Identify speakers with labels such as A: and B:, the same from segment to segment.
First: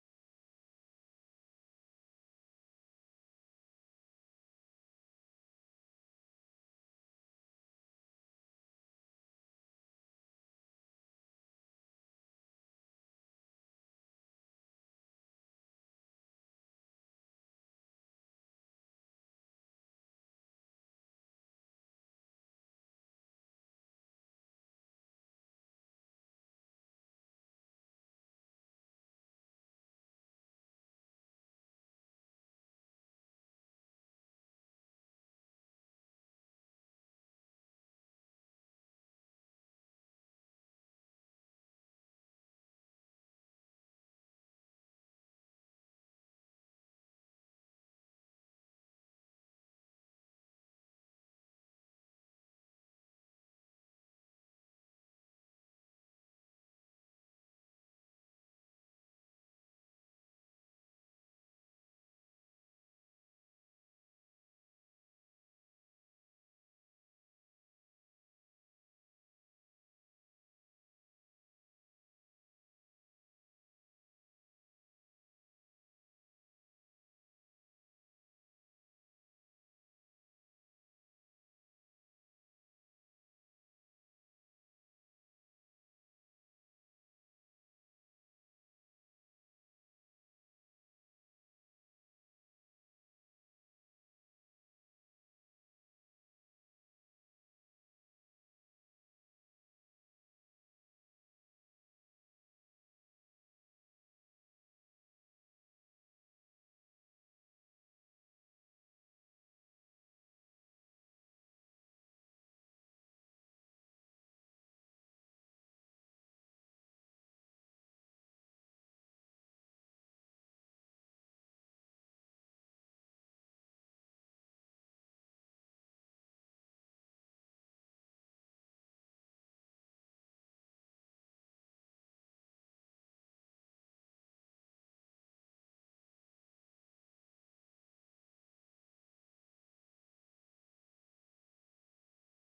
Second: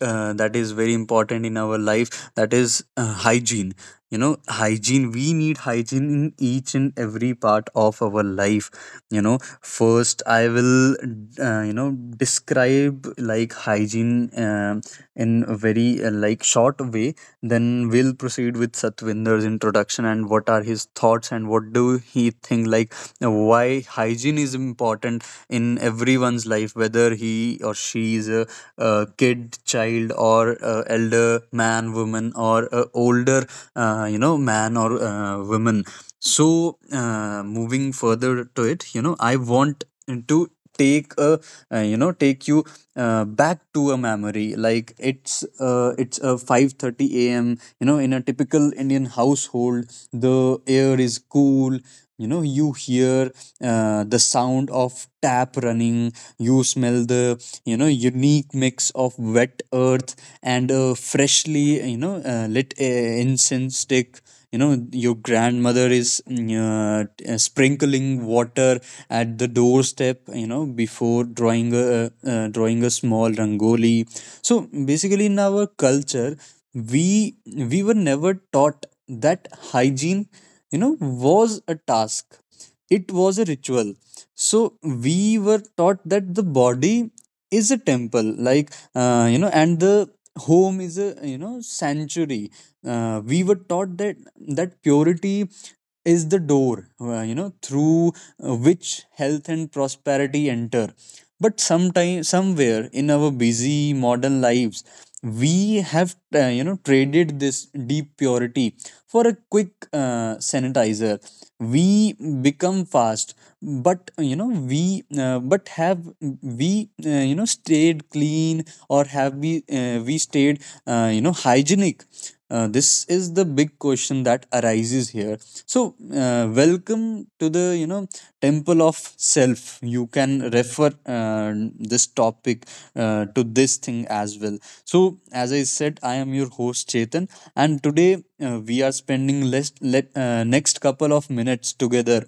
A: that is very important in our life, that is hygiene. You know, hygiene, we need hygiene in each and every part of our life, you know, First, I will describe like hygiene in a very like short way. Then we'll proceed with Satwinder's introduction and what are his thoughts and what do he think, like why hygiene is important in everyone's life, whether he or she is a kid, child, or a elder man, woman, or a older man or woman. So, moving further to it, you know, I want to take a, take you back to a memory. Like it's a 5:30 a.m. You know, in a typical Indian household, the air is cool. You know, you hear the sound of tap running. You smell the, you know, unique mix of wet earth and a freshly, you know, lit incense stick. You know, your grandmother is sprinkling water at the doorstep, you know, before drawing a small rangoli. So basically, in our culture, we we were never taught that hygiene, you know, was a task. It was a ritual. So we were taught that the body is a temple, like, and the home is a, you know, sanctuary. We were taught that purity is the door, through which health and prosperity enter. But sometime, somewhere in our busy modern lives, we have traded this deep purity for a quick sanitizer. We become fast, but you know, we but have we you know stayed clean, or have we stayed hygienic? This is the big question that arises here. So welcome to the, you know, temple of self. You can refer this topic to this thing as well. So, as I said, I am your host Chetan, and today we are next couple of minutes together,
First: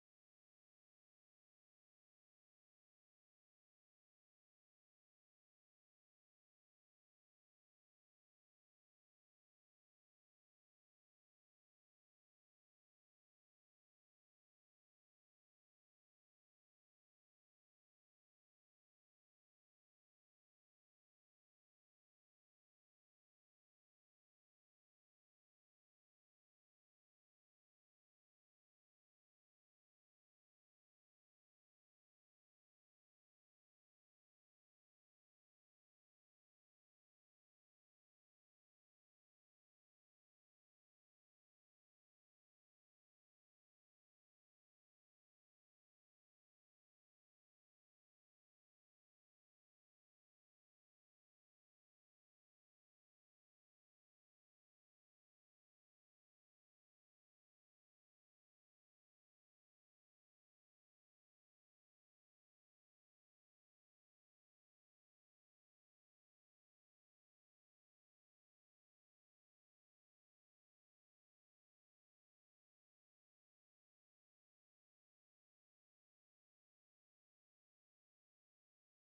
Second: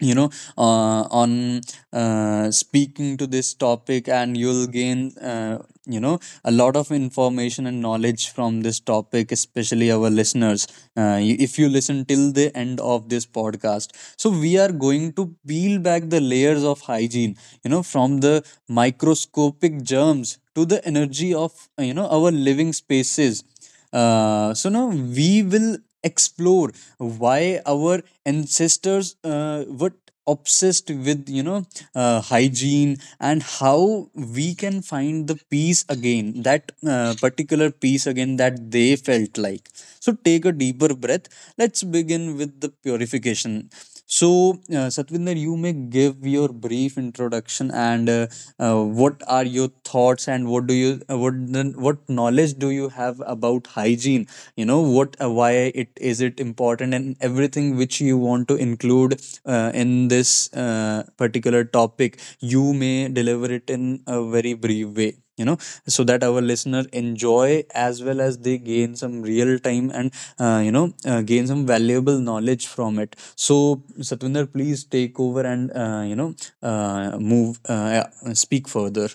A: you know on speaking to this topic, and you'll gain you know a lot of information and knowledge from this topic, especially our listeners. If you listen till the end of this podcast, so we are going to peel back the layers of hygiene, you know, from the microscopic germs to the energy of our living spaces. So now we will explore why our ancestors were obsessed with, you know, hygiene, and how we can find the peace again, that particular peace again that they felt, like. So take a deeper breath. Let's begin with the purification. So, Satvinder, you may give your brief introduction and what are your thoughts, and what do you what knowledge do you have about hygiene? You know what why it is it important, and everything which you want to include in this particular topic. You may deliver it in a very brief way. You know, so that our listener enjoy, as well as they gain some real time and gain some valuable knowledge from it. So, Satwinder, please take over and you know move yeah, speak further.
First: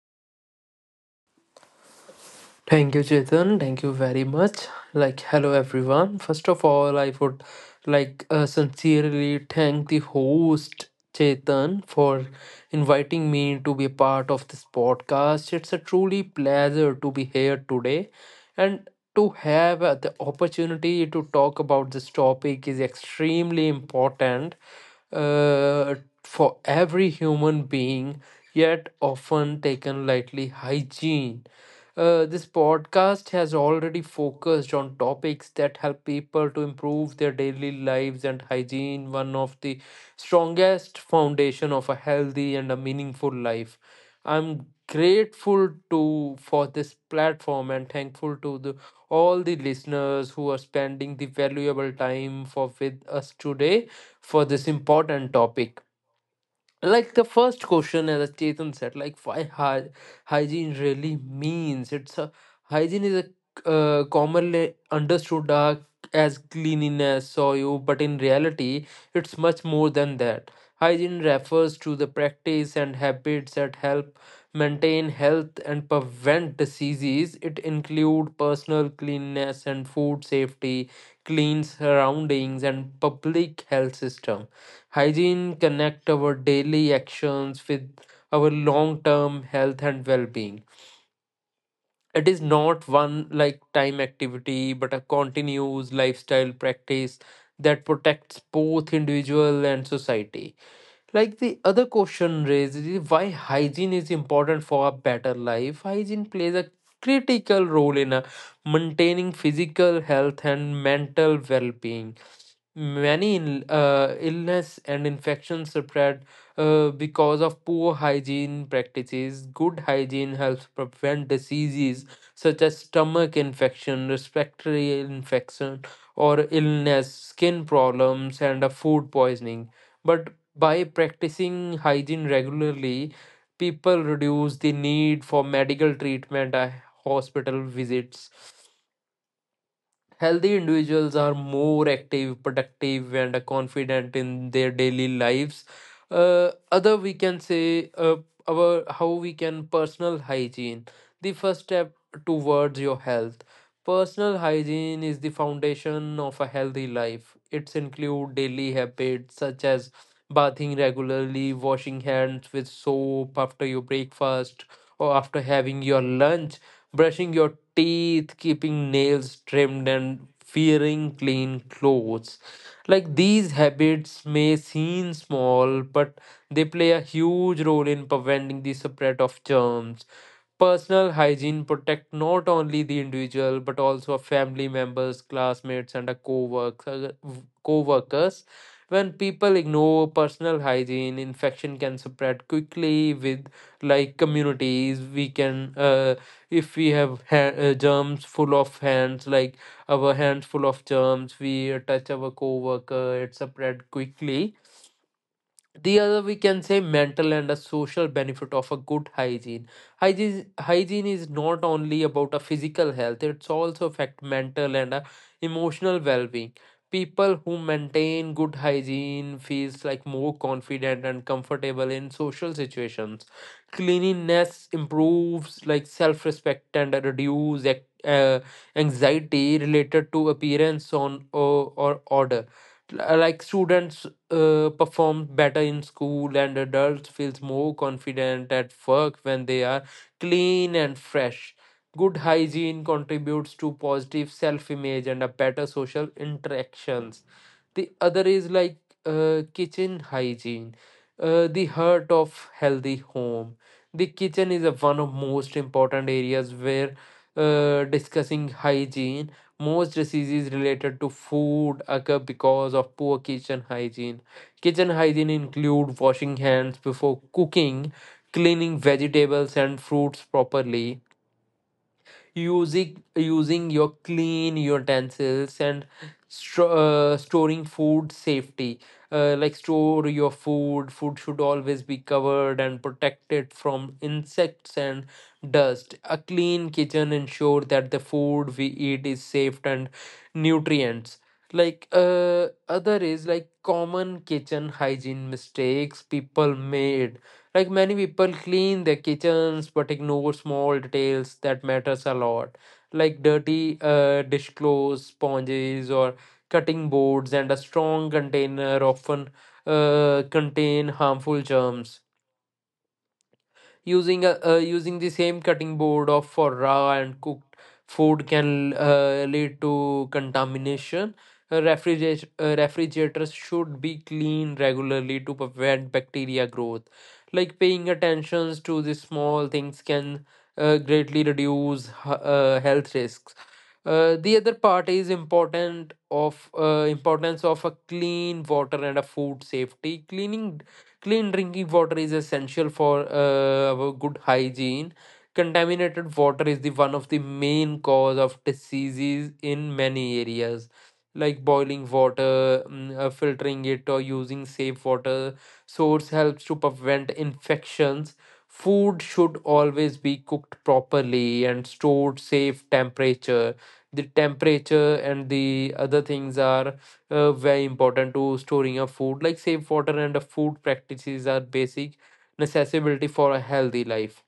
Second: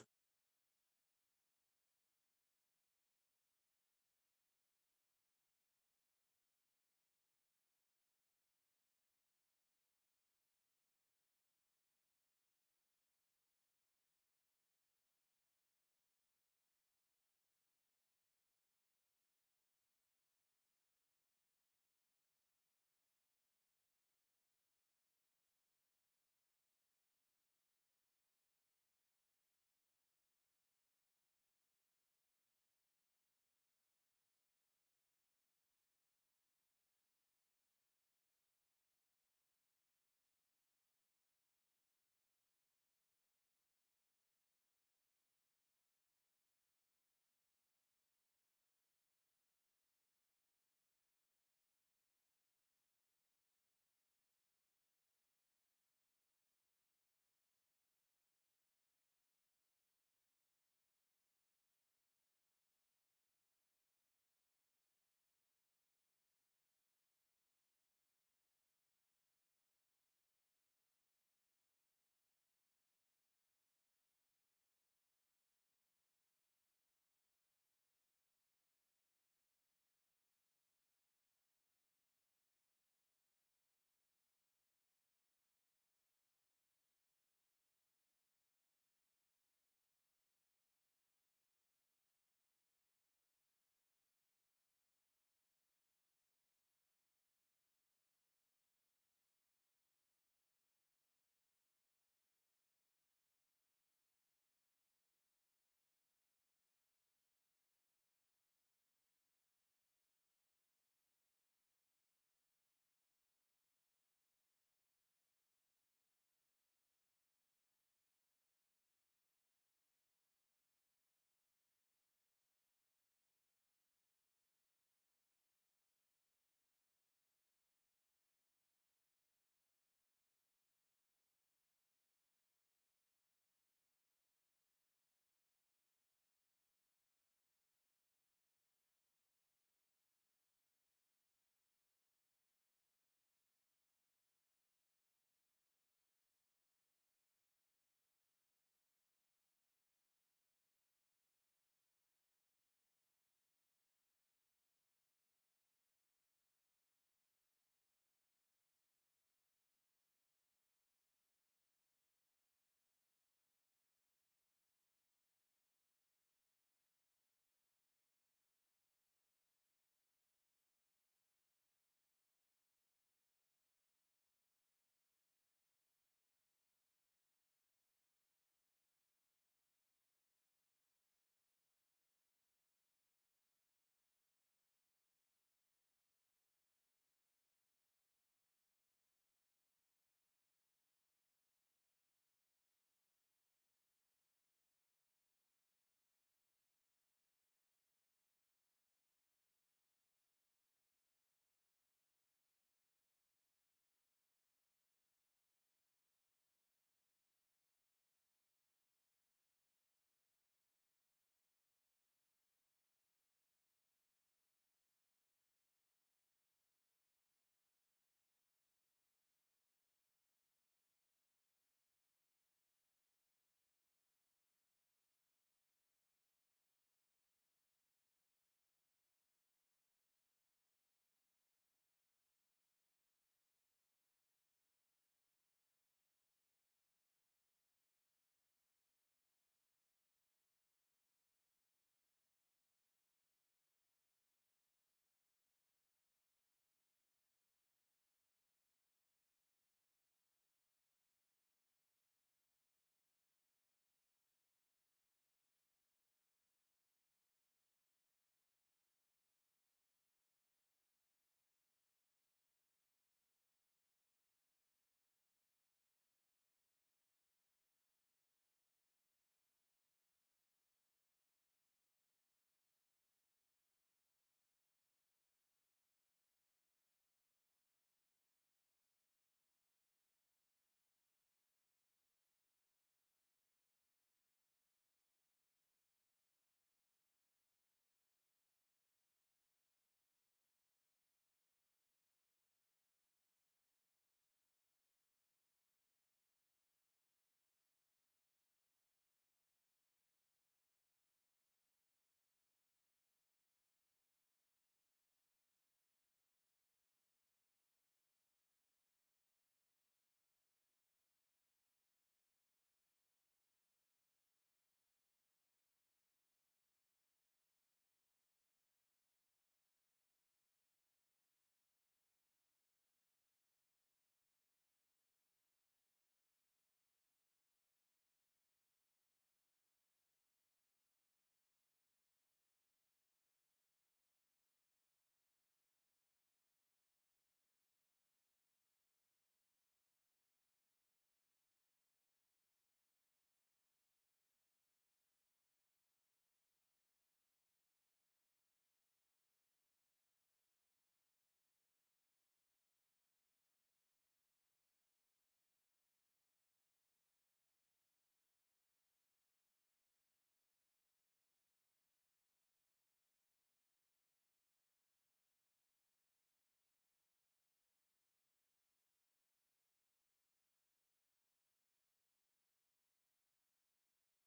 B: Thank you, Chetan. Thank you very much. Like, hello, everyone. First of all, I would like sincerely thank the host, Chetan, for inviting me to be a part of this podcast. It's a truly pleasure to be here today, and to have the opportunity to talk about this topic is extremely important uh, for every human being, yet often taken lightly. Hygiene, this podcast has already focused on topics that help people to improve their daily lives, and hygiene, one of the strongest foundation of a healthy and a meaningful life. I'm grateful to for this platform, and thankful to the all the listeners who are spending the valuable time for with us today for this important topic. Like the first question, as Chetan said, like hygiene really means. It's a hygiene is a commonly understood as cleanliness or you, but in reality, it's much more than that. Hygiene refers to the practice and habits that help maintain health and prevent diseases. It include personal cleanliness and food safety, clean surroundings, and public health system. Hygiene connect our daily actions with our long-term health and well-being. It is not one like time activity, but a continuous lifestyle practice that protects both individual and society. Like the other question raised is, why hygiene is important for a better life. Hygiene plays a critical role in maintaining physical health and mental well-being. Many illness and infections spread because of poor hygiene practices. Good hygiene helps prevent diseases such as stomach infection, respiratory infection, or illness, skin problems, and food poisoning. But by practicing hygiene regularly, people reduce the need for medical treatment, hospital visits. Healthy individuals are more active, productive, and confident in their daily lives. Other, we can say, our how we can personal hygiene. The first step towards your health. Personal hygiene is the foundation of a healthy life. It's include daily habits such as bathing regularly, washing hands with soap after your breakfast or after having your lunch, brushing your teeth, keeping nails trimmed, and wearing clean clothes. Like these habits may seem small, but they play a huge role in preventing the spread of germs. Personal hygiene protect not only the individual but also family members, classmates, and a co-worker, co-workers. When people ignore personal hygiene, infection can spread quickly with like communities. We can if we have germs full of hands, like our hands full of germs, we touch our coworker, it spread quickly. The other we can say, mental and a social benefit of a good hygiene. Hygiene is not only about a physical health, it's also affect mental and emotional well-being. People who maintain good hygiene feels like more confident and comfortable in social situations. Cleanliness improves like self-respect and reduce anxiety related to appearance on or order. Like students perform better in school, and adults feels more confident at work when they are clean and fresh. Good hygiene contributes to positive self image and a better social interactions. The other is like kitchen hygiene, the heart of healthy home. The kitchen is a one of most important areas where discussing hygiene. Most diseases related to food occur because of poor kitchen hygiene. Kitchen hygiene include washing hands before cooking, cleaning vegetables and fruits properly, using your clean utensils, and storing food safety. Like store your food should always be covered and protected from insects and dust. A clean kitchen ensure that the food we eat is safe and nutrients. Like other is like common kitchen hygiene mistakes people made. Like many people clean their kitchens but ignore small details that matters a lot, like dirty dishcloths, sponges, or cutting boards, and a strong container often contain harmful germs. Using the same cutting board of for raw and cooked food can lead to contamination. Refrigerators should be cleaned regularly to prevent bacteria growth. Like paying attention to the small things can greatly reduce health risks. The other part is important of importance of a clean water and a food safety cleaning. Clean drinking water is essential for our good hygiene. Contaminated water is the one of the main cause of diseases in many areas, like boiling water, filtering it, or using safe water source helps to prevent infections. Food should always be cooked properly and stored safe temperature. The temperature and the other things are very important to storing your food, like safe water and food practices are basic necessity for a healthy life.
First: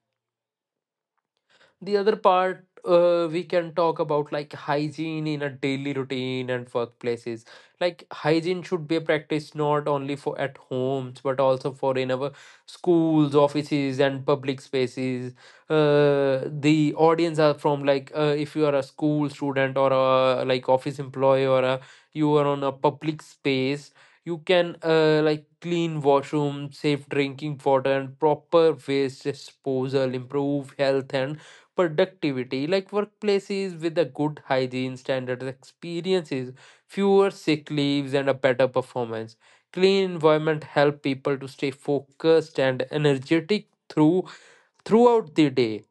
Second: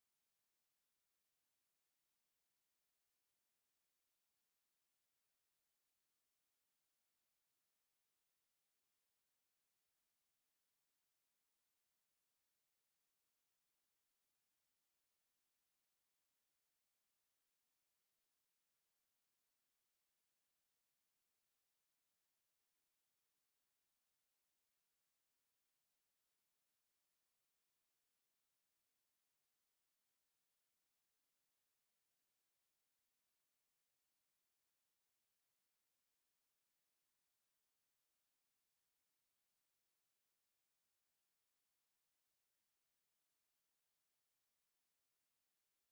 B: The other part we can talk about, like hygiene in a daily routine and workplaces. Like hygiene should be practiced not only for at homes but also for in our schools, offices, and public spaces. The audience are from like if you are a school student, or a like office employee, or a you are on a public space, you can like clean washroom, safe drinking water, and proper waste disposal improve health and productivity. Like workplaces with a good hygiene standards experiences fewer sick leaves and a better performance. Clean environment help people to stay focused and energetic through throughout the day.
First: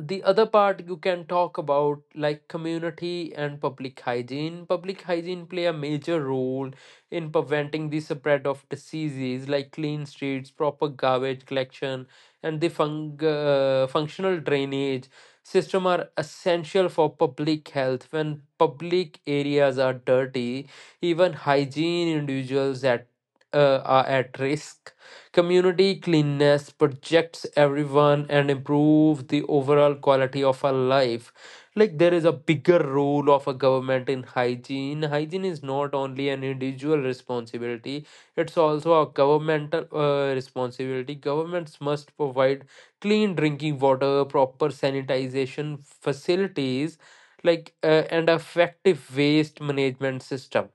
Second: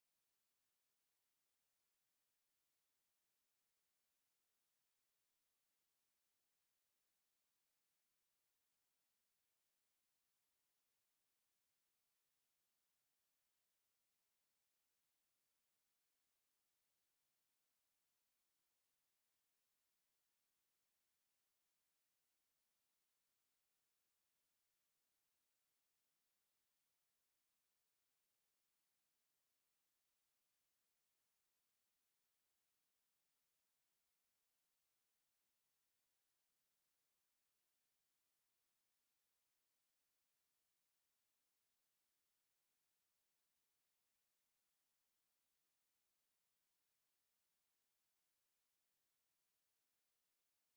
B: The other part you can talk about, like community and public hygiene. Public hygiene play a major role in preventing the spread of diseases, like clean streets, proper garbage collection, and the functional drainage system are essential for public health. When public areas are dirty, even hygiene individuals at are at risk. Community cleanliness protects everyone and improves the overall quality of our life. Like there is a bigger role of a government in hygiene. Hygiene is not only an individual responsibility; it's also a governmental responsibility. Governments must provide clean drinking water, proper sanitization facilities, and effective waste management system.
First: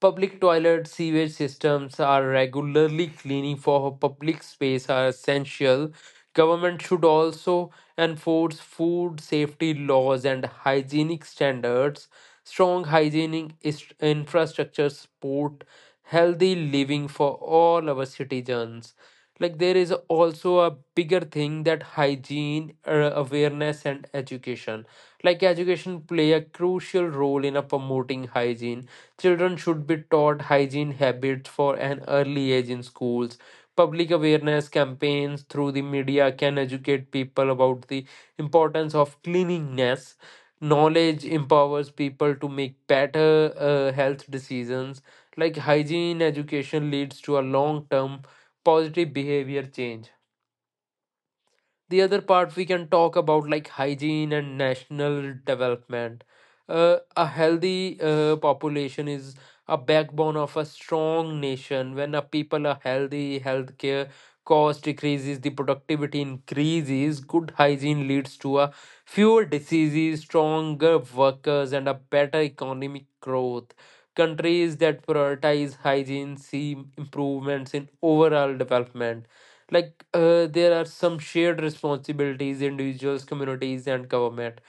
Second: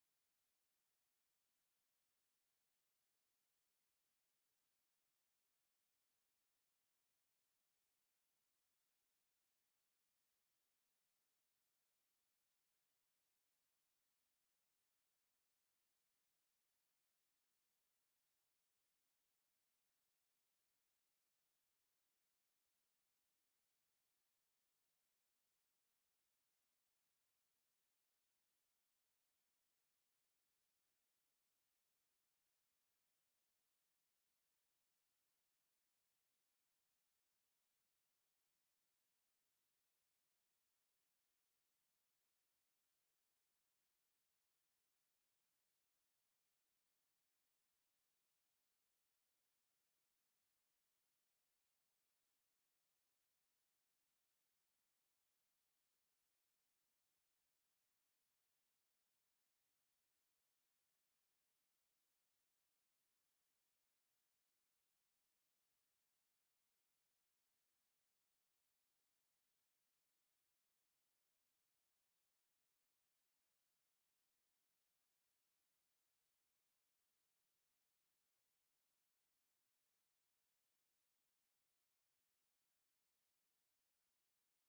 B: Public toilet sewage systems are regularly cleaning for public space are essential. Government should also enforce food safety laws and hygienic standards. Strong infrastructure support healthy living for all our citizens. Like there is also a bigger thing, that hygiene awareness and education. Like education play a crucial role in a promoting hygiene. Children should be taught hygiene habits for an early age in schools. Public awareness campaigns through the media can educate people about the importance of cleanliness. Knowledge empowers people to make better health decisions. Like hygiene education leads to a long term positive behavior change. The other part we can talk about, like hygiene and national development. A healthy population is a backbone of a strong nation. When a people are healthy, healthcare cost decreases, the productivity increases. Good hygiene leads to a fewer diseases, stronger workers, and a better economic growth. Countries that prioritize hygiene see improvements in overall development. Like there are some shared responsibilities, individuals, communities, and government.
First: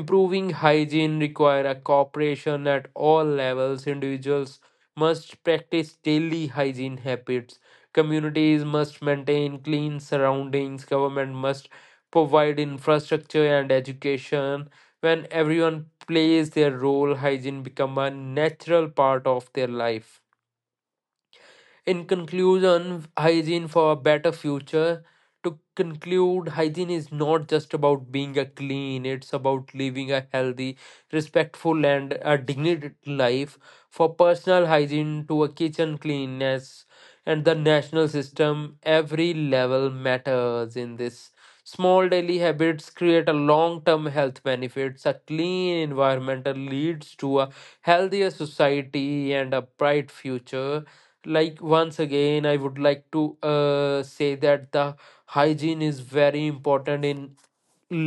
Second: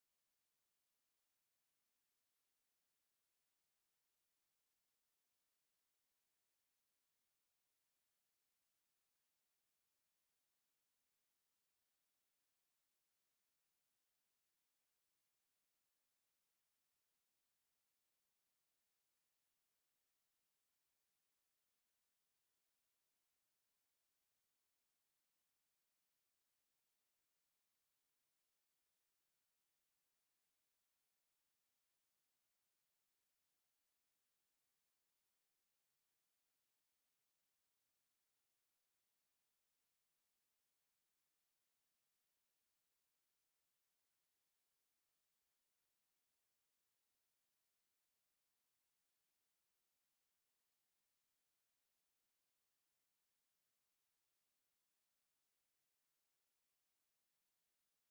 B: Improving hygiene require a cooperation at all levels. Individuals must practice daily hygiene habits, communities must maintain clean surroundings, government must provide infrastructure and education. When everyone plays their role, hygiene become a natural part of their life. In conclusion, hygiene for a better future. To conclude, hygiene is not just about being a clean, it's about living a healthy, respectful, and a dignified life. For personal hygiene to a kitchen cleanness and the national system, every level matters in this. Small daily habits create a long-term health benefits. A clean environment leads to a healthier society and a bright future. Like once again I would like to say that the hygiene is very important in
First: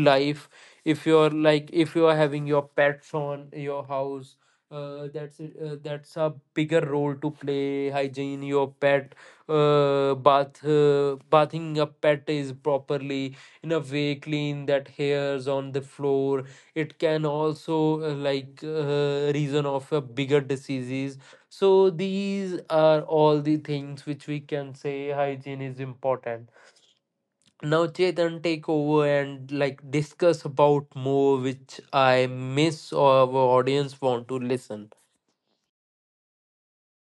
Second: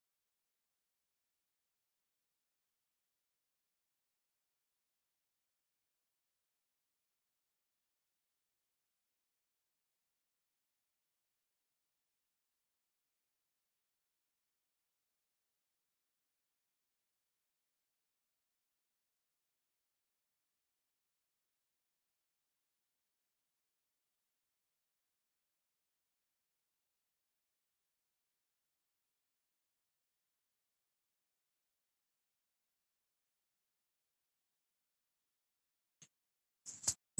B: life. If you're like if you are having your pets on your house, that's a bigger role to play, hygiene your pet. Bathing a pet is properly in a way, clean that hairs on the floor. It can also reason of a bigger diseases. So these are all the things which we can say hygiene is important. Now Chetan take over and like discuss about more which I miss or our audience want to listen.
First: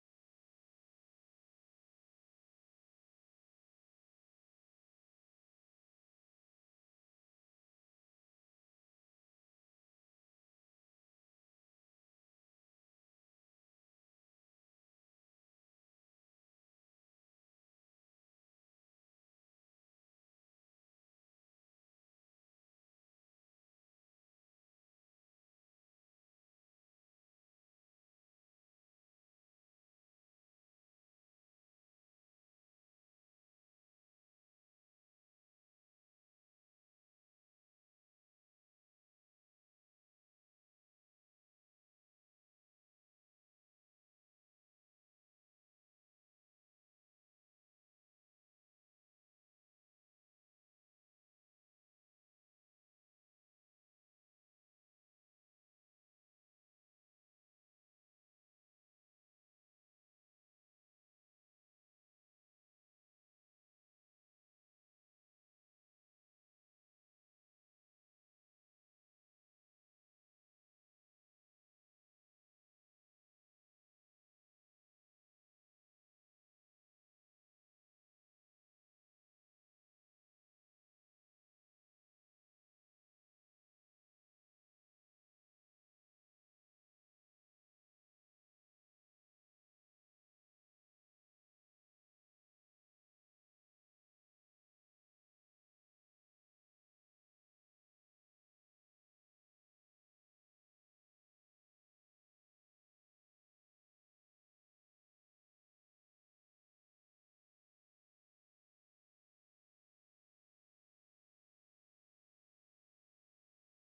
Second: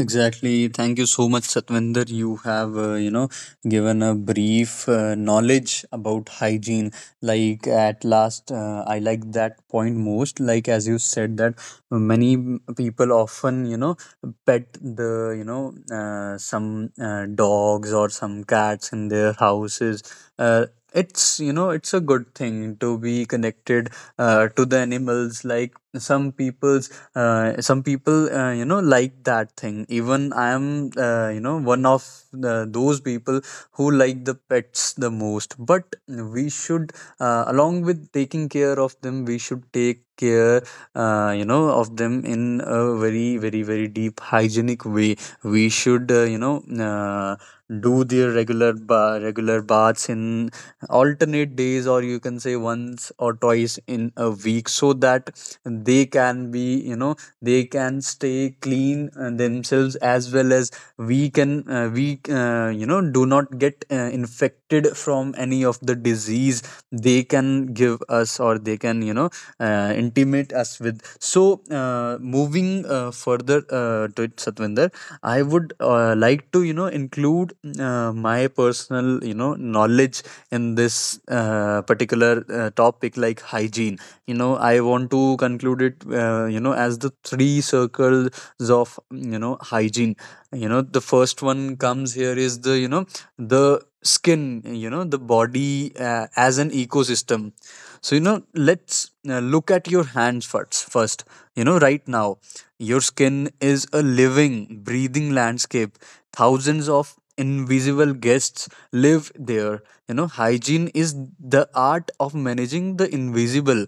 A: Exactly. Thank you so much, Satvinder. You have, given a brief knowledge about hygiene. Like at last, I like that point most. Like as you said that people often, you know, pet the, you know, some dogs or some cats in their houses. Uh, it's, you know, it's a good thing to be connected to the animals. Like some people, like that thing, even I am, one of those people who like the pets the most. But we should, along with taking care of them, we should take care of them in a very, very, very deep hygienic way. We should do their regular baths in alternate days, or you can say once or twice in a week, so that they can be, you know, they can stay clean themselves, as well as we do not get infected from any of the disease they can give us, or they can, you know, intimate us with. So, moving further to it, Satvinder, I would like to, you know, include my personal little, you know, knowledge in this particular topic, like hygiene. You know, I want to conclude it, as the three circles of, you know, hygiene. You know, the first one comes here is the, you know, the skin, you know, the body as an ecosystem. So, you know, let's look at your hands first, you know, right now. Your skin is a living, breathing landscape. Thousands of invisible guests live there. You know, hygiene is the art of managing the invisible.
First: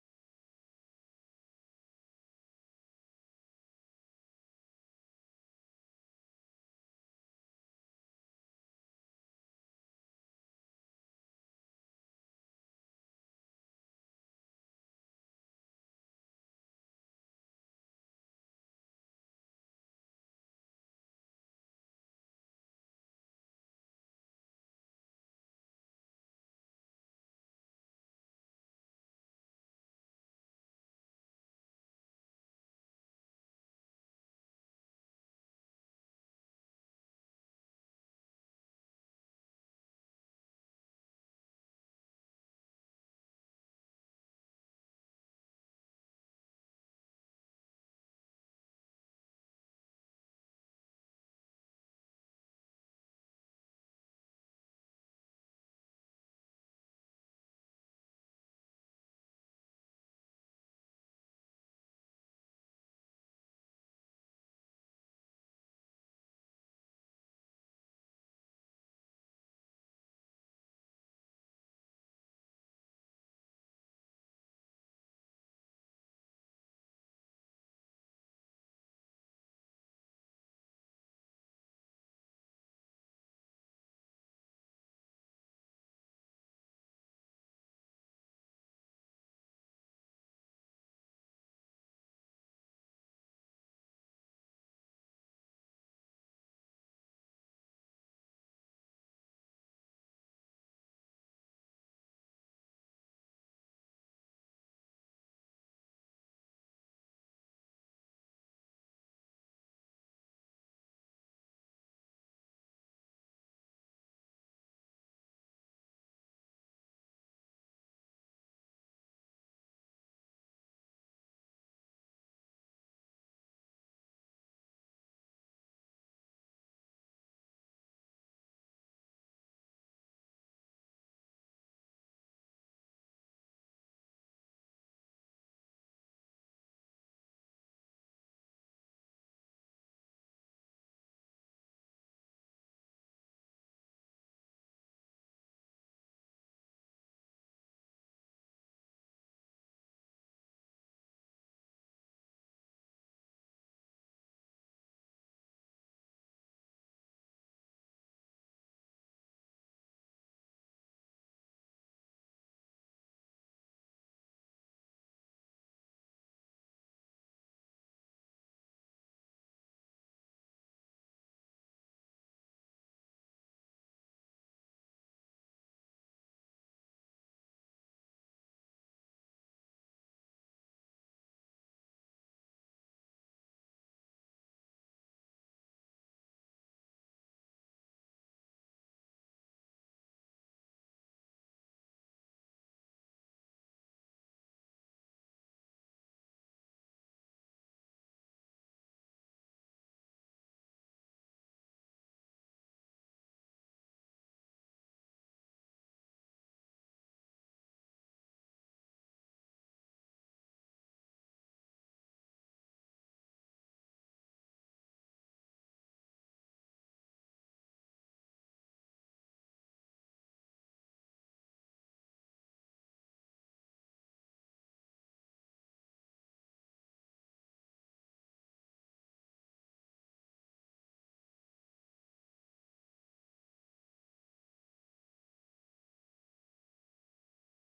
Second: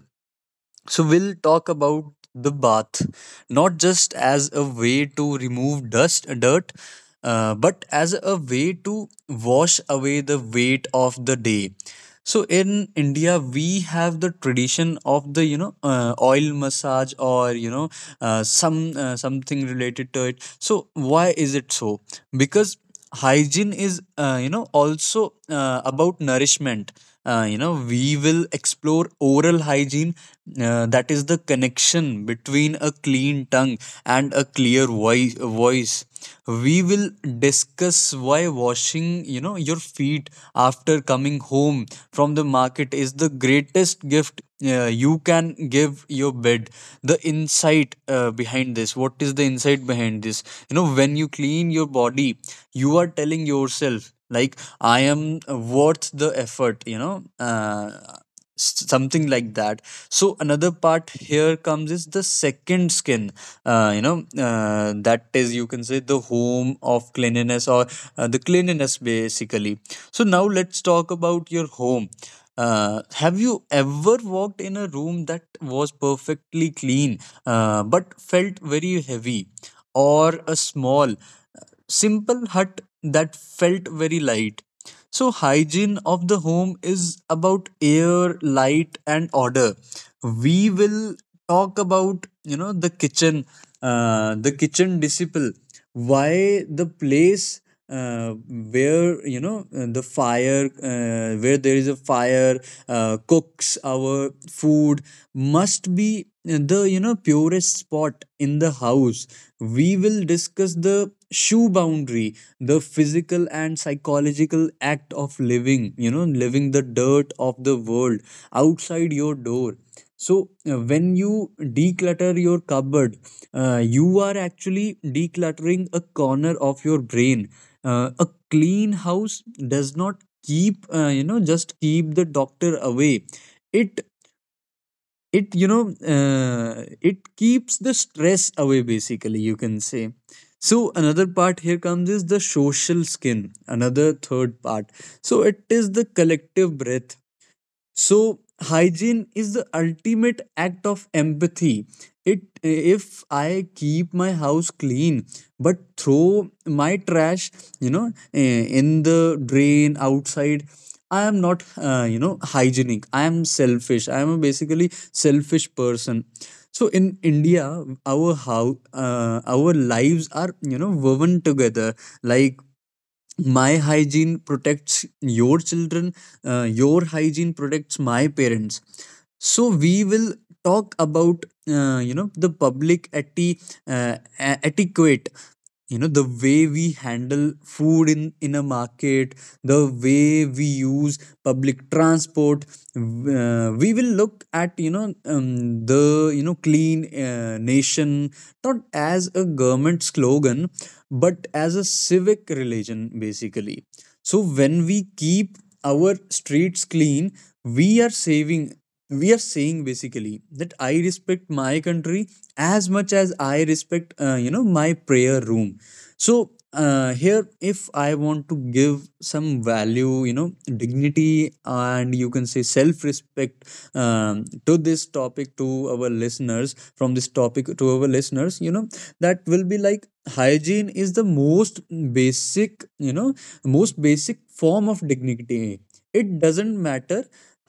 A: So, we'll talk about the bath, not just as a way to remove dust, dirt, but as a way to wash away the weight of the day. So, in India, we have the tradition of the, you know, oil massage, or, you know, something related to it. So, why is it so? Because hygiene is, also about nourishment. We will explore oral hygiene, that is the connection between a clean tongue and a clear voice. We will discuss why washing, you know, your feet after coming home from the market is the greatest gift you can give your bed. The insight behind this What is the insight behind this? You know, when you clean your body, you are telling yourself, like, I am worth the effort. You know, uh, something like that. So another part here comes is the second skin, uh, you know that is, you can say, the home of cleanliness, or the cleanliness, basically. So now let's talk about your home. Have you ever walked in a room that was perfectly clean but felt very heavy, or a small, simple hut that felt very light? So, hygiene of the home is about air, light, and order. We will talk about, you know, the kitchen disciple, why the place uh, where there is a fire cooks our food, must be the, you know, purest spot in the house. We will discuss the shoe boundary, the physical and psychological act of living, you know, living the dirt of the world outside your door. So, when you declutter your cupboard, you are actually decluttering a corner of your brain. A clean house does not keep, just keep the doctor away. It, it keeps the stress away, basically, you can say. So, another part here comes is the social skin, another third part. So, it is the collective breath. So, hygiene is the ultimate act of empathy. It, if I keep my house clean but throw my trash, in the drain outside, I am not, hygienic. I am selfish. I am a basically selfish person. So in India, our lives are woven together like my hygiene protects your children, your hygiene protects my parents. So we will talk about the public etiquette, you know, the way we handle food in a market, the way we use public transport. We will look at, you know, um, the, you know, clean nation, not as a government slogan but as a civic religion basically. So when we keep our streets clean, we are saving we are saying basically that I respect my country as much as I respect, you know, my prayer room. So, here if I want to give some value, you know, dignity and you can say self respect, to this topic to our listeners from this topic to our listeners, you know, that will be like hygiene is the most basic, you know, most basic form of dignity. It doesn't matter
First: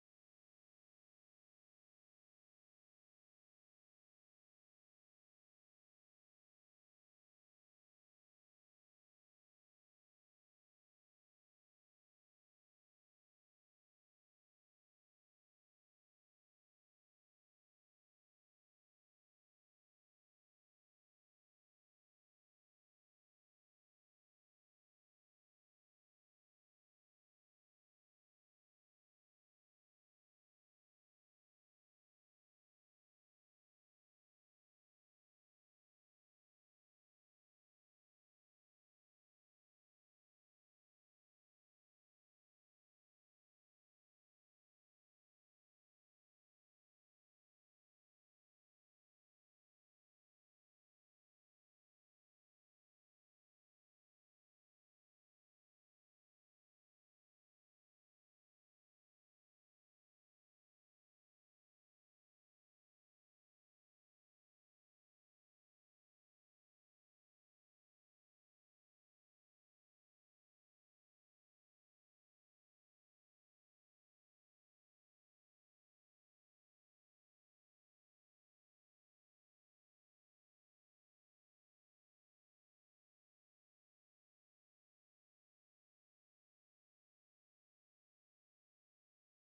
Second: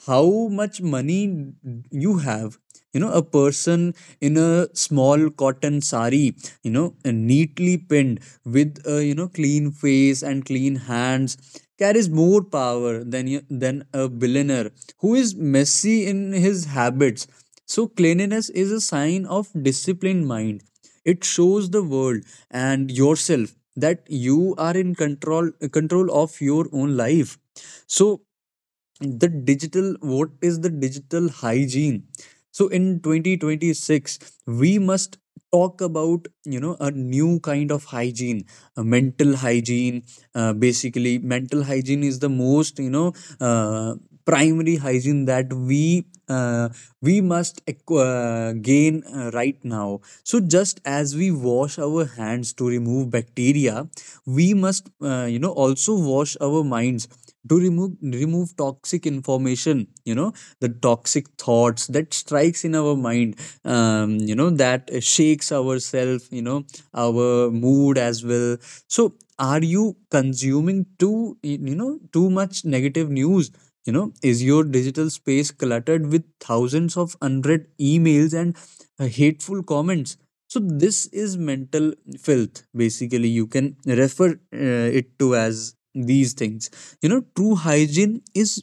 A: how much money you have. You know, a person in a small cotton sari, you know, neatly pinned with a, you know, clean face and clean hands carries more power than a billionaire who is messy in his habits. So cleanliness is a sign of disciplined mind. It shows the world and yourself that you are in control of your own life. So the digital what is the digital hygiene? So in 2026 we must talk about, you know, a new kind of hygiene, a mental hygiene. Basically mental hygiene is the most, you know, uh, primary hygiene that we must gain right now. So just as we wash our hands to remove bacteria, we must, you know, also wash our minds to remove toxic information, you know, the toxic thoughts that strikes in our mind, you know, that shakes ourself, you know, our mood as well. So are you consuming too you know too much negative news? You know, is your digital space cluttered with thousands of unread emails and hateful comments? So this is mental filth basically, you can refer it to as these things. You know, true hygiene is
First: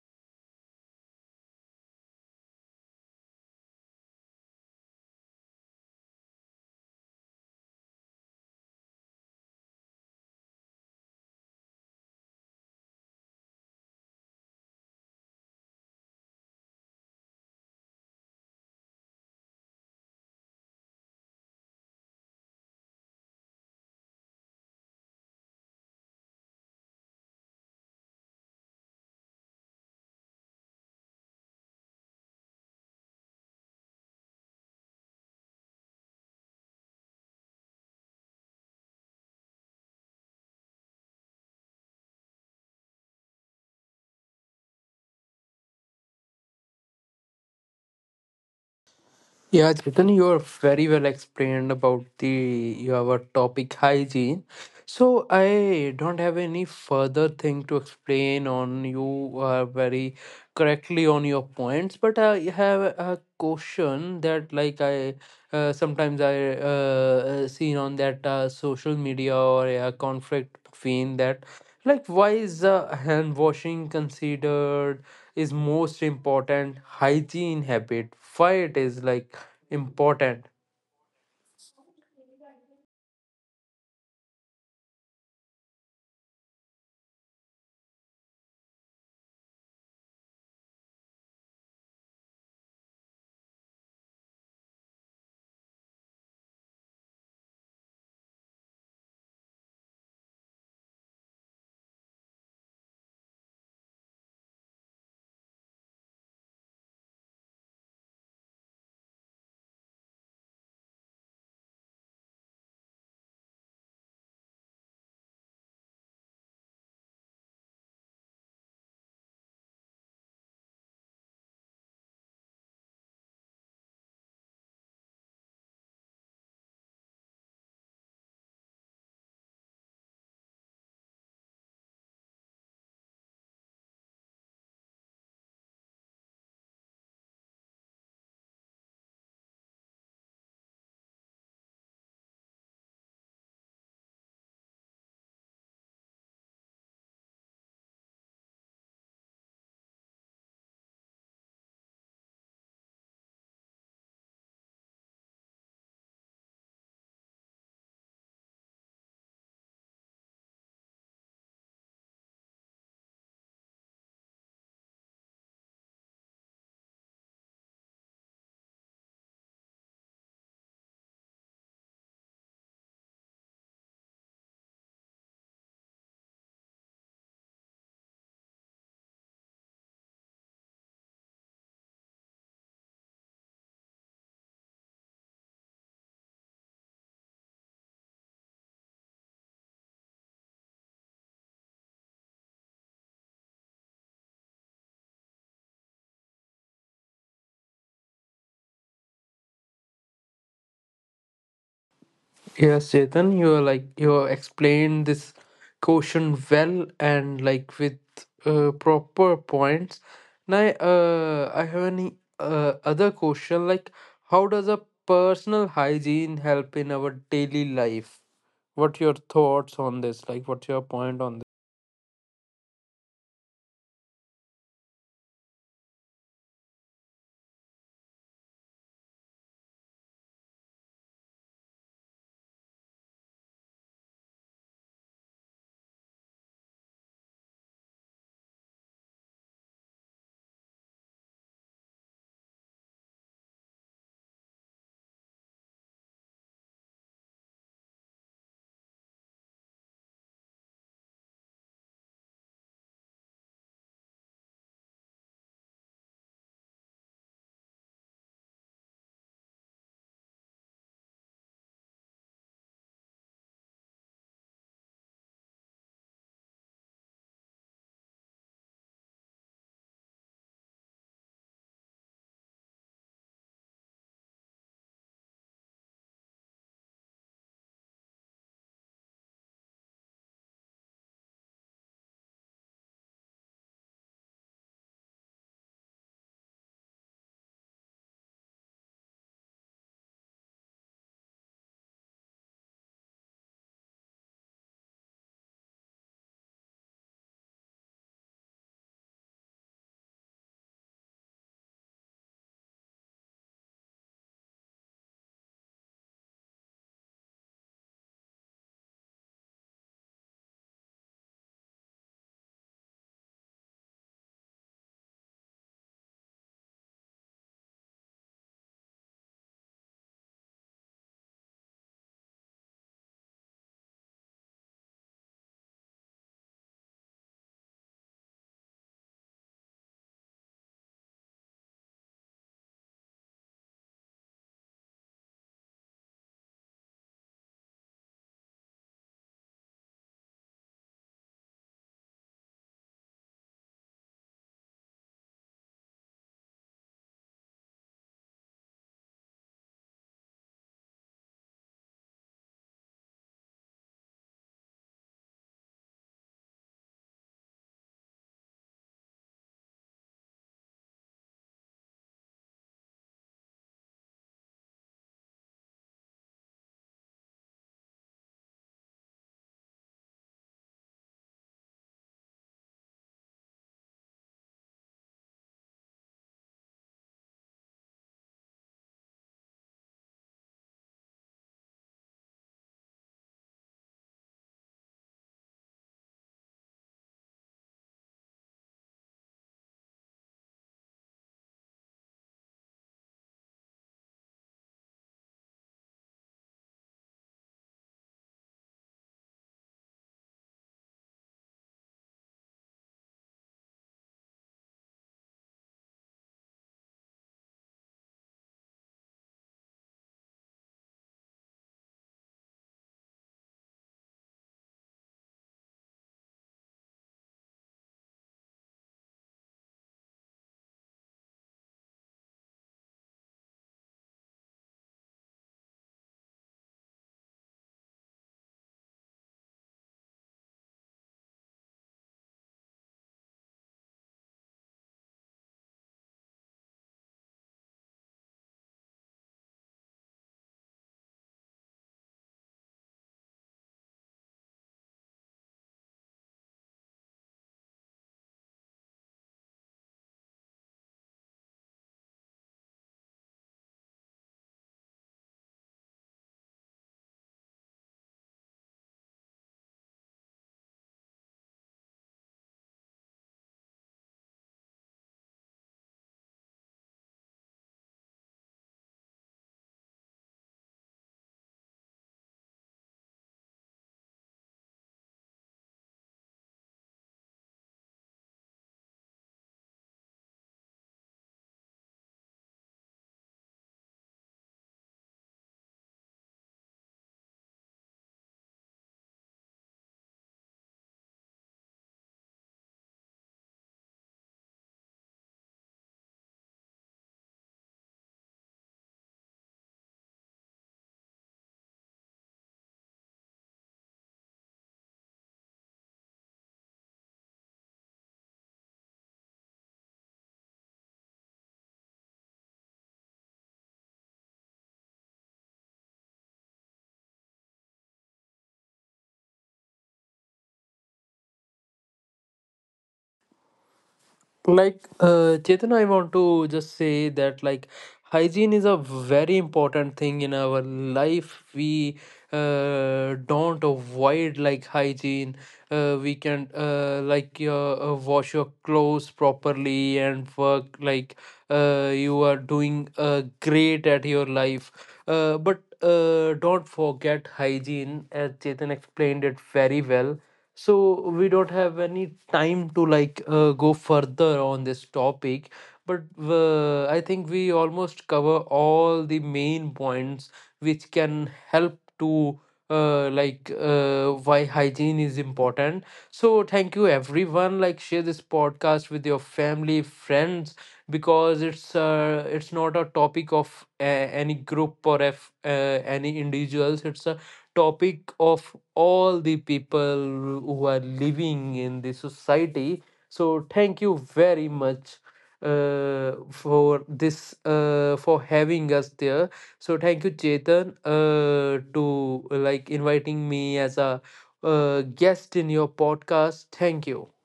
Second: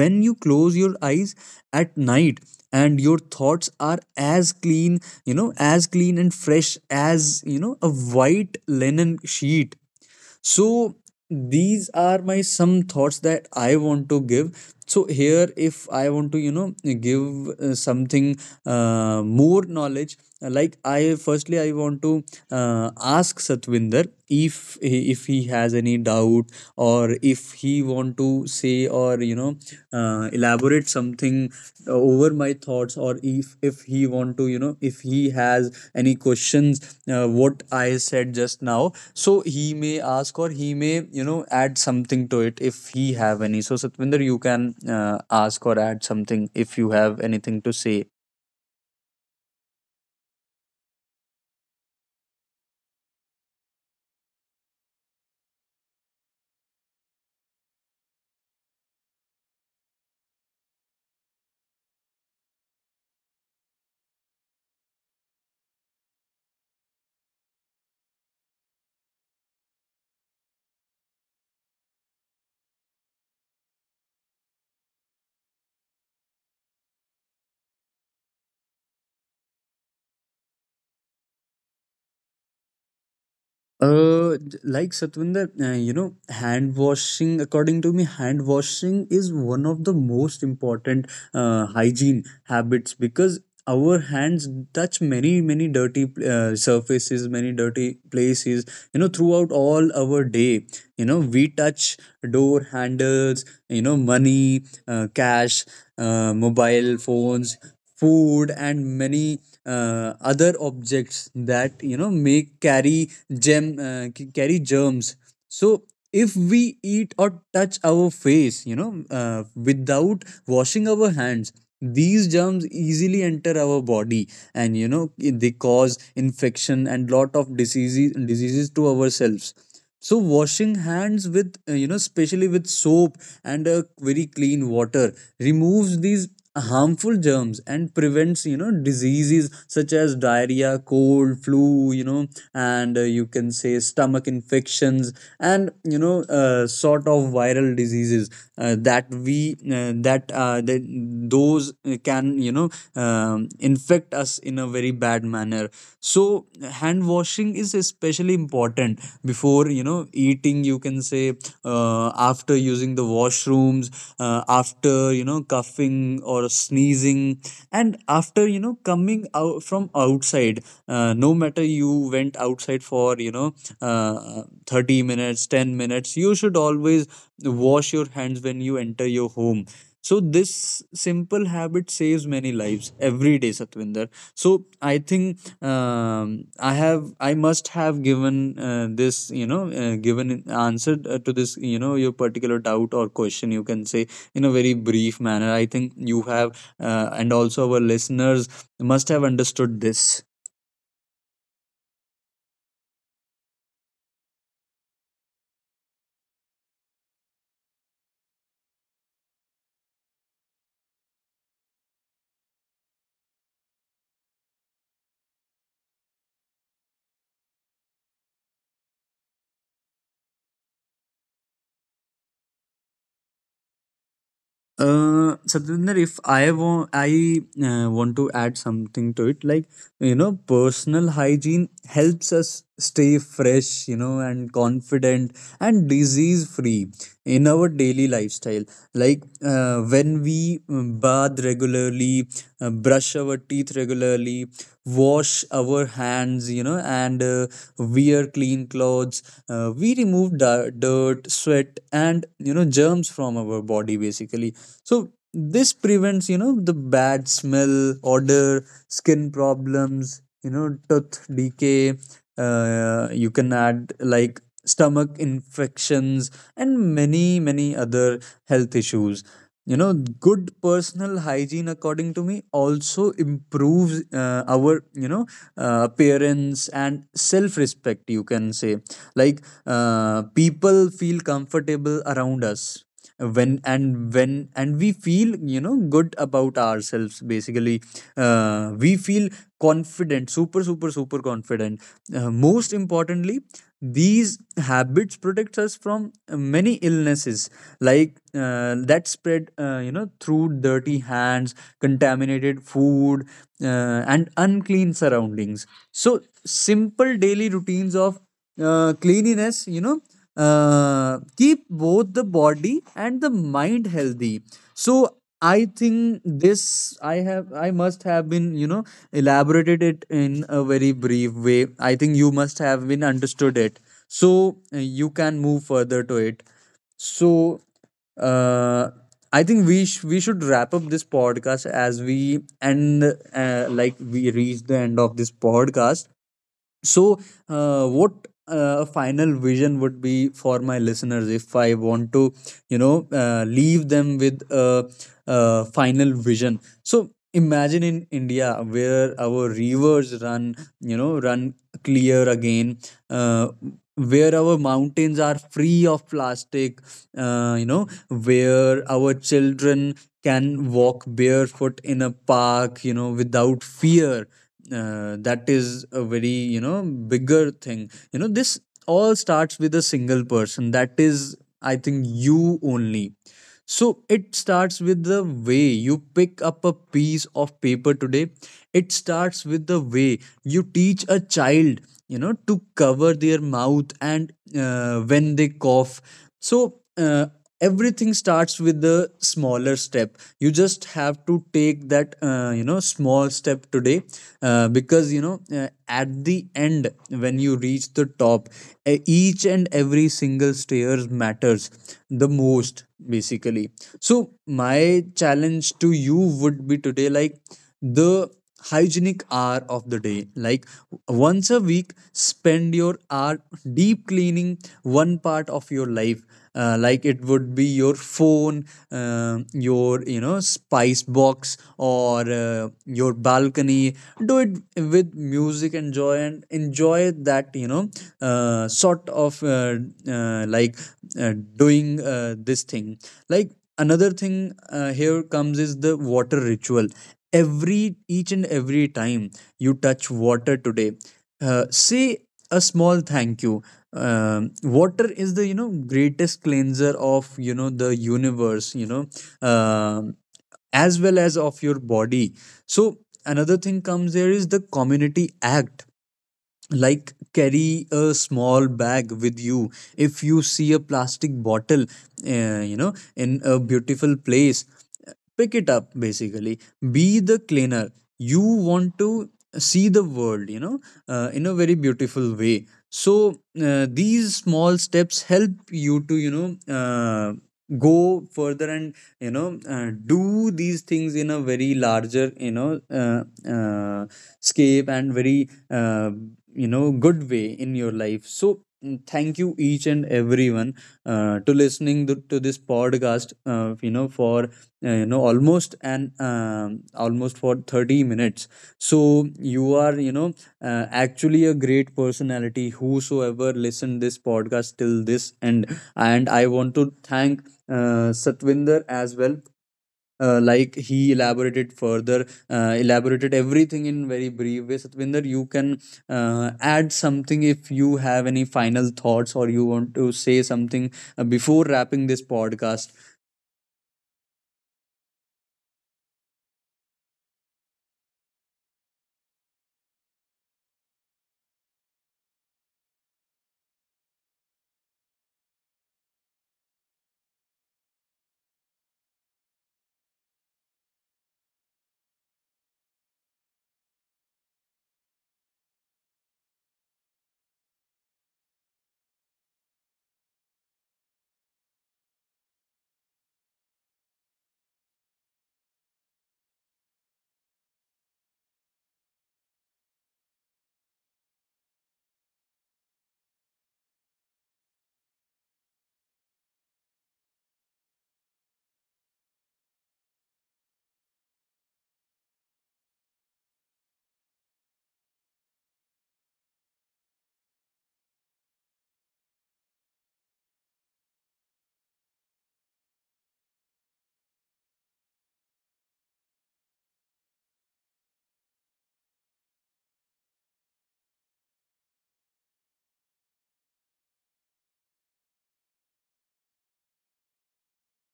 A: when you close your eyes at night and your thoughts are as clean, you know, as clean and fresh as, you know, a white linen sheet. So these are my some thoughts that I want to give. So here if I want to, you know, give, something, more knowledge, like I firstly I want to, ask Satvinder if if he has any doubt, or if he want to say, or you know, elaborate something over my thoughts. Or if he want to, you know, if he has any questions what I said just now. So he may ask, or he may, you know, add something to it if he have any. So Satvinder, you can, uh, ask or add something if you have anything to say.
B: Yeah, Chetan, you are very well explained about the your topic hygiene. So I don't have any further thing to explain on. You are very correctly on your points, but I have a question that like I sometimes I seen on that social media or a conflict between that. Like, why is hand washing considered is most important hygiene habit? Why it is like important.
A: Like Satwinder, you know, hand washing, according to me, hand washing is one of the most important hygiene habits, because our hands touch many, many dirty surfaces, many dirty places, you know, throughout all our day. You know, we touch door handles, you know, money, cash, mobile phones, food, and many other objects that, you know, make carry carry germs. So if we eat or touch our face, you know, without washing our hands, these germs easily enter our body, and you know, they cause infection and lot of diseases to ourselves. So washing hands with, you know, especially with soap and a very clean water, removes these harmful germs and prevents, you know, diseases such as diarrhea, cold, flu, you know, and, you can say, stomach infections, and, you know, sort of viral diseases that we that that those can, you know, infect us in a very bad manner. So hand washing is especially important before, you know, eating, you can say, after using the washrooms, after, you know, coughing or sneezing, and after, you know, coming out from outside. No matter you went outside for, you know, uh, 30 minutes, 10 minutes, you should always wash your hands when you enter your home. So this simple habit saves many lives every day, Satvinder. So I think, um, I must have given, this you know given an answer, to this, you know, your particular doubt or question, you can say, in a very brief manner. I think you have, and also our listeners must have understood this.
B: Yes, Chetan, you are like you have explained this question well, and like with proper points. Now, I have any other question, like how does a personal hygiene help in our daily life? What your thoughts on this? Like, what's your point on this?
A: Satinder, if I want, I want to add something to it. Like, you know, personal hygiene helps us stay fresh, you know, and confident and disease free in our daily lifestyle. Like when we, bathe regularly, brush our teeth regularly, wash our hands, you know, and wear clean clothes. We remove dirt, sweat, and, you know, germs from our body basically. So this prevents, you know, the bad smell, odor, skin problems, you know, tooth decay. You can add like stomach infections and many, many other health issues. You know, good personal hygiene, according to me, also improves, our, you know, appearance and self respect, you can say. Like, people feel comfortable around us when and we feel, you know, good about ourselves basically. We feel confident, super confident. And, most importantly, these habits protect us from many illnesses, like, that spread, you know, through dirty hands, contaminated food, and unclean surroundings. So simple daily routines of, cleanliness, you know, keep both the body and the mind healthy. So I think this, I must have been, you know, elaborated it in a very brief way. I think you must have been understood it. So, you can move further to it. So, uh, I think we should wrap up this podcast, as we end like we reach the end of this podcast. So, what a final vision would be for my listeners if I want to, you know, leave them with a final vision. So, imagine in India where our rivers run clear again, uh, where our mountains are free of plastic, you know, where our children can walk barefoot in a park, you know, without fear. That is a very, you know, bigger thing. You know, this all starts with a single person, that is, I think, you only. So it starts with the way you pick up a piece of paper today. It starts with the way you teach a child, you know, to cover their mouth and, when they cough. So, everything starts with the smaller step. You just have to take that, you know, small step today, because, you know, at the end, when you reach the top, each and every single stairs matters the most basically. So my challenge to you would be today, like, the hygienic hour of the day. Like, once a week, spend your hour deep cleaning one part of your life. Like it would be your phone, your, you know, spice box, or your balcony. Do it with music and joy and enjoy that, you know, uh, sort of uh, uh, like doing this thing. Like, another thing, here comes is the water ritual. Every each and every time you touch water today, say a small thank you. Water is the, you know, greatest cleanser of, you know, the universe, you know, um, as well as of your body. So another thing comes there is the community act. Like carry a small bag with you. If you see a plastic bottle, you know, in a beautiful place, pick it up basically. Be the cleaner you want to see the world, you know, in a very beautiful way. So these small steps help you to, you know, go further and, you know, do these things in a very larger, you know, uh, scape and very, you know, good way in your life. So mm, thank you each and everyone, to listening to this podcast, you know, for, almost for 30 minutes. So you are, you know, actually a great personality whosoever listened this podcast till this end. And I want to thank, Satvinder as well. Elaborated everything in very brief way. Satvinder, you can, add something if you have any final thoughts or you want to say something, before wrapping this podcast.
B: Like, Chetan, I want to just say that like hygiene is a very important thing in our life. We don't avoid like hygiene. We can wash your clothes properly and work like you are doing great at your life. But don't forget hygiene, as Chetan explained it very well. So we don't have any time to like go further on this topic, but I think we almost cover all the main points which can help to why hygiene is important. So thank you everyone, like share this podcast with your family friends, because it's not a topic of any group or if any individuals, it's a topic of all the people who are living in the society. So thank you very much for this for having us there. So thank you, Chetan, to like inviting me as a guest in your podcast. Thank you.